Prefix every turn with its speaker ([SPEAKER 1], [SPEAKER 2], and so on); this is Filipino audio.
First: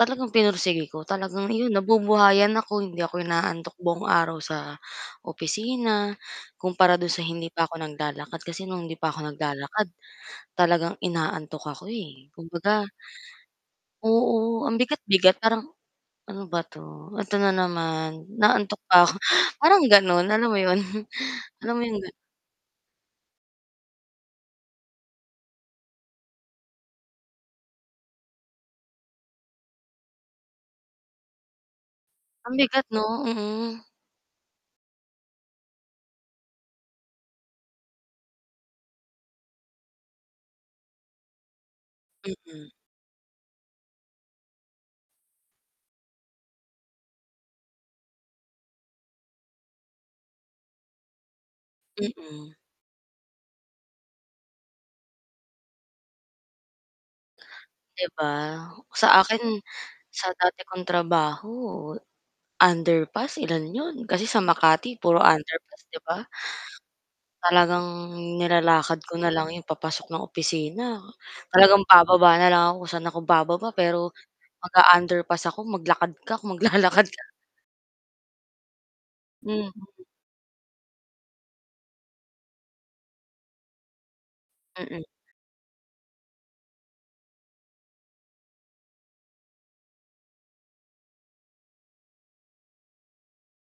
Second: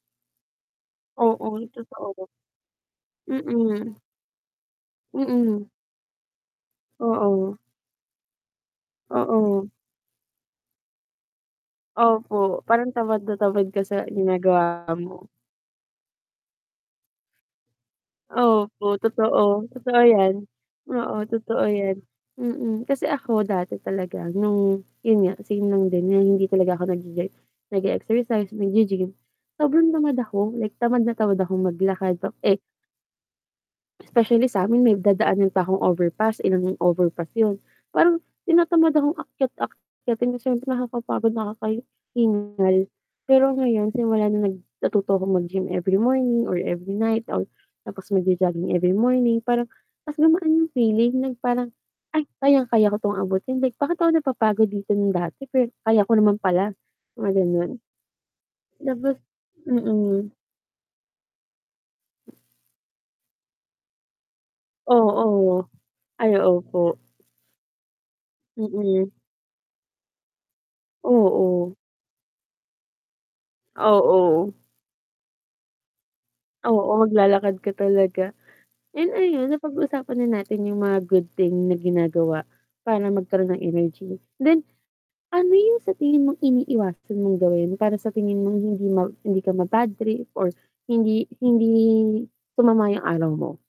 [SPEAKER 1] Talagang pinursigi ko, talagang
[SPEAKER 2] Oo,
[SPEAKER 1] iyon
[SPEAKER 2] totoo,
[SPEAKER 1] nabubuhayan ako, hindi ako inaantok
[SPEAKER 2] mm.
[SPEAKER 1] buong araw sa
[SPEAKER 2] Mm.
[SPEAKER 1] opisina, kumpara do'n sa hindi
[SPEAKER 2] Oo.
[SPEAKER 1] pa ako naglalakad, kasi no'ng hindi pa ako
[SPEAKER 2] Oo.
[SPEAKER 1] naglalakad talagang inaantok ako, eh,
[SPEAKER 2] Opo, parang
[SPEAKER 1] kumbaga
[SPEAKER 2] tamad na tamad ka sa
[SPEAKER 1] oo ang
[SPEAKER 2] ginagawa mo.
[SPEAKER 1] bigat-bigat parang, "Ano ba 'to, eto na naman, inaantok
[SPEAKER 2] Opo.
[SPEAKER 1] pa ako,"
[SPEAKER 2] Totoo,
[SPEAKER 1] parang
[SPEAKER 2] totoo
[SPEAKER 1] gano'n?
[SPEAKER 2] yan,
[SPEAKER 1] Alam mo yon?
[SPEAKER 2] oo totoo
[SPEAKER 1] Alam mo
[SPEAKER 2] yan,
[SPEAKER 1] 'yong gano'n?
[SPEAKER 2] mm, kasi ako dati talaga nung yun nga same lang din na hindi talaga ako nag-e nag-exercise, nag-g-gym, sobrang tamad ako like tamad na tamad akong maglakad pa eh
[SPEAKER 1] Ang bigat 'no, mm.
[SPEAKER 2] specially samin may dadaanan pa akong overpass, ilang overpass yun, parang tinatamad akong akyat akyatin na siyempre nakakapagod,
[SPEAKER 1] Mm.
[SPEAKER 2] nakakahingal, pero ngayon simula na nung nag natuto akong mag-gym every morning or every night out tapos mag-jo jogging every morning parang, mas gumaan yung feeling na parang, "Ay
[SPEAKER 1] Mm.
[SPEAKER 2] kayang-kaya ko 'tong abutin bakit ako napapagod dito nung dati pero kaya ko naman pala," mga ganon.
[SPEAKER 1] 'Di ba,
[SPEAKER 2] Dapat
[SPEAKER 1] sa akin sa
[SPEAKER 2] mm.
[SPEAKER 1] dati kong trabaho, underpass ilan 'yon, kasi sa Makati puro
[SPEAKER 2] Oo,
[SPEAKER 1] underpass 'di ba?
[SPEAKER 2] ay opo.
[SPEAKER 1] Talagang nilalakad
[SPEAKER 2] Mm.
[SPEAKER 1] ko na lang 'yon papasok ng opisina,
[SPEAKER 2] Oo.
[SPEAKER 1] talagang bababa na lang ako kung saan ako bababa pero,
[SPEAKER 2] Oo.
[SPEAKER 1] mag-a-underpass ako maglakad ka, kung
[SPEAKER 2] Oo,
[SPEAKER 1] maglalakad ka.
[SPEAKER 2] maglalakad ka talaga, yun ayun
[SPEAKER 1] Hmm.
[SPEAKER 2] napag-usapan na natin yung mga good thing na ginagawa para magkaroon ng energy, then
[SPEAKER 1] Mm.
[SPEAKER 2] ano yung sa tingin mong iniiwasan mong gawin yun para sa tingin mo hindi ma hindi ka mabadtrip or hindi hindi sumama yung araw mo?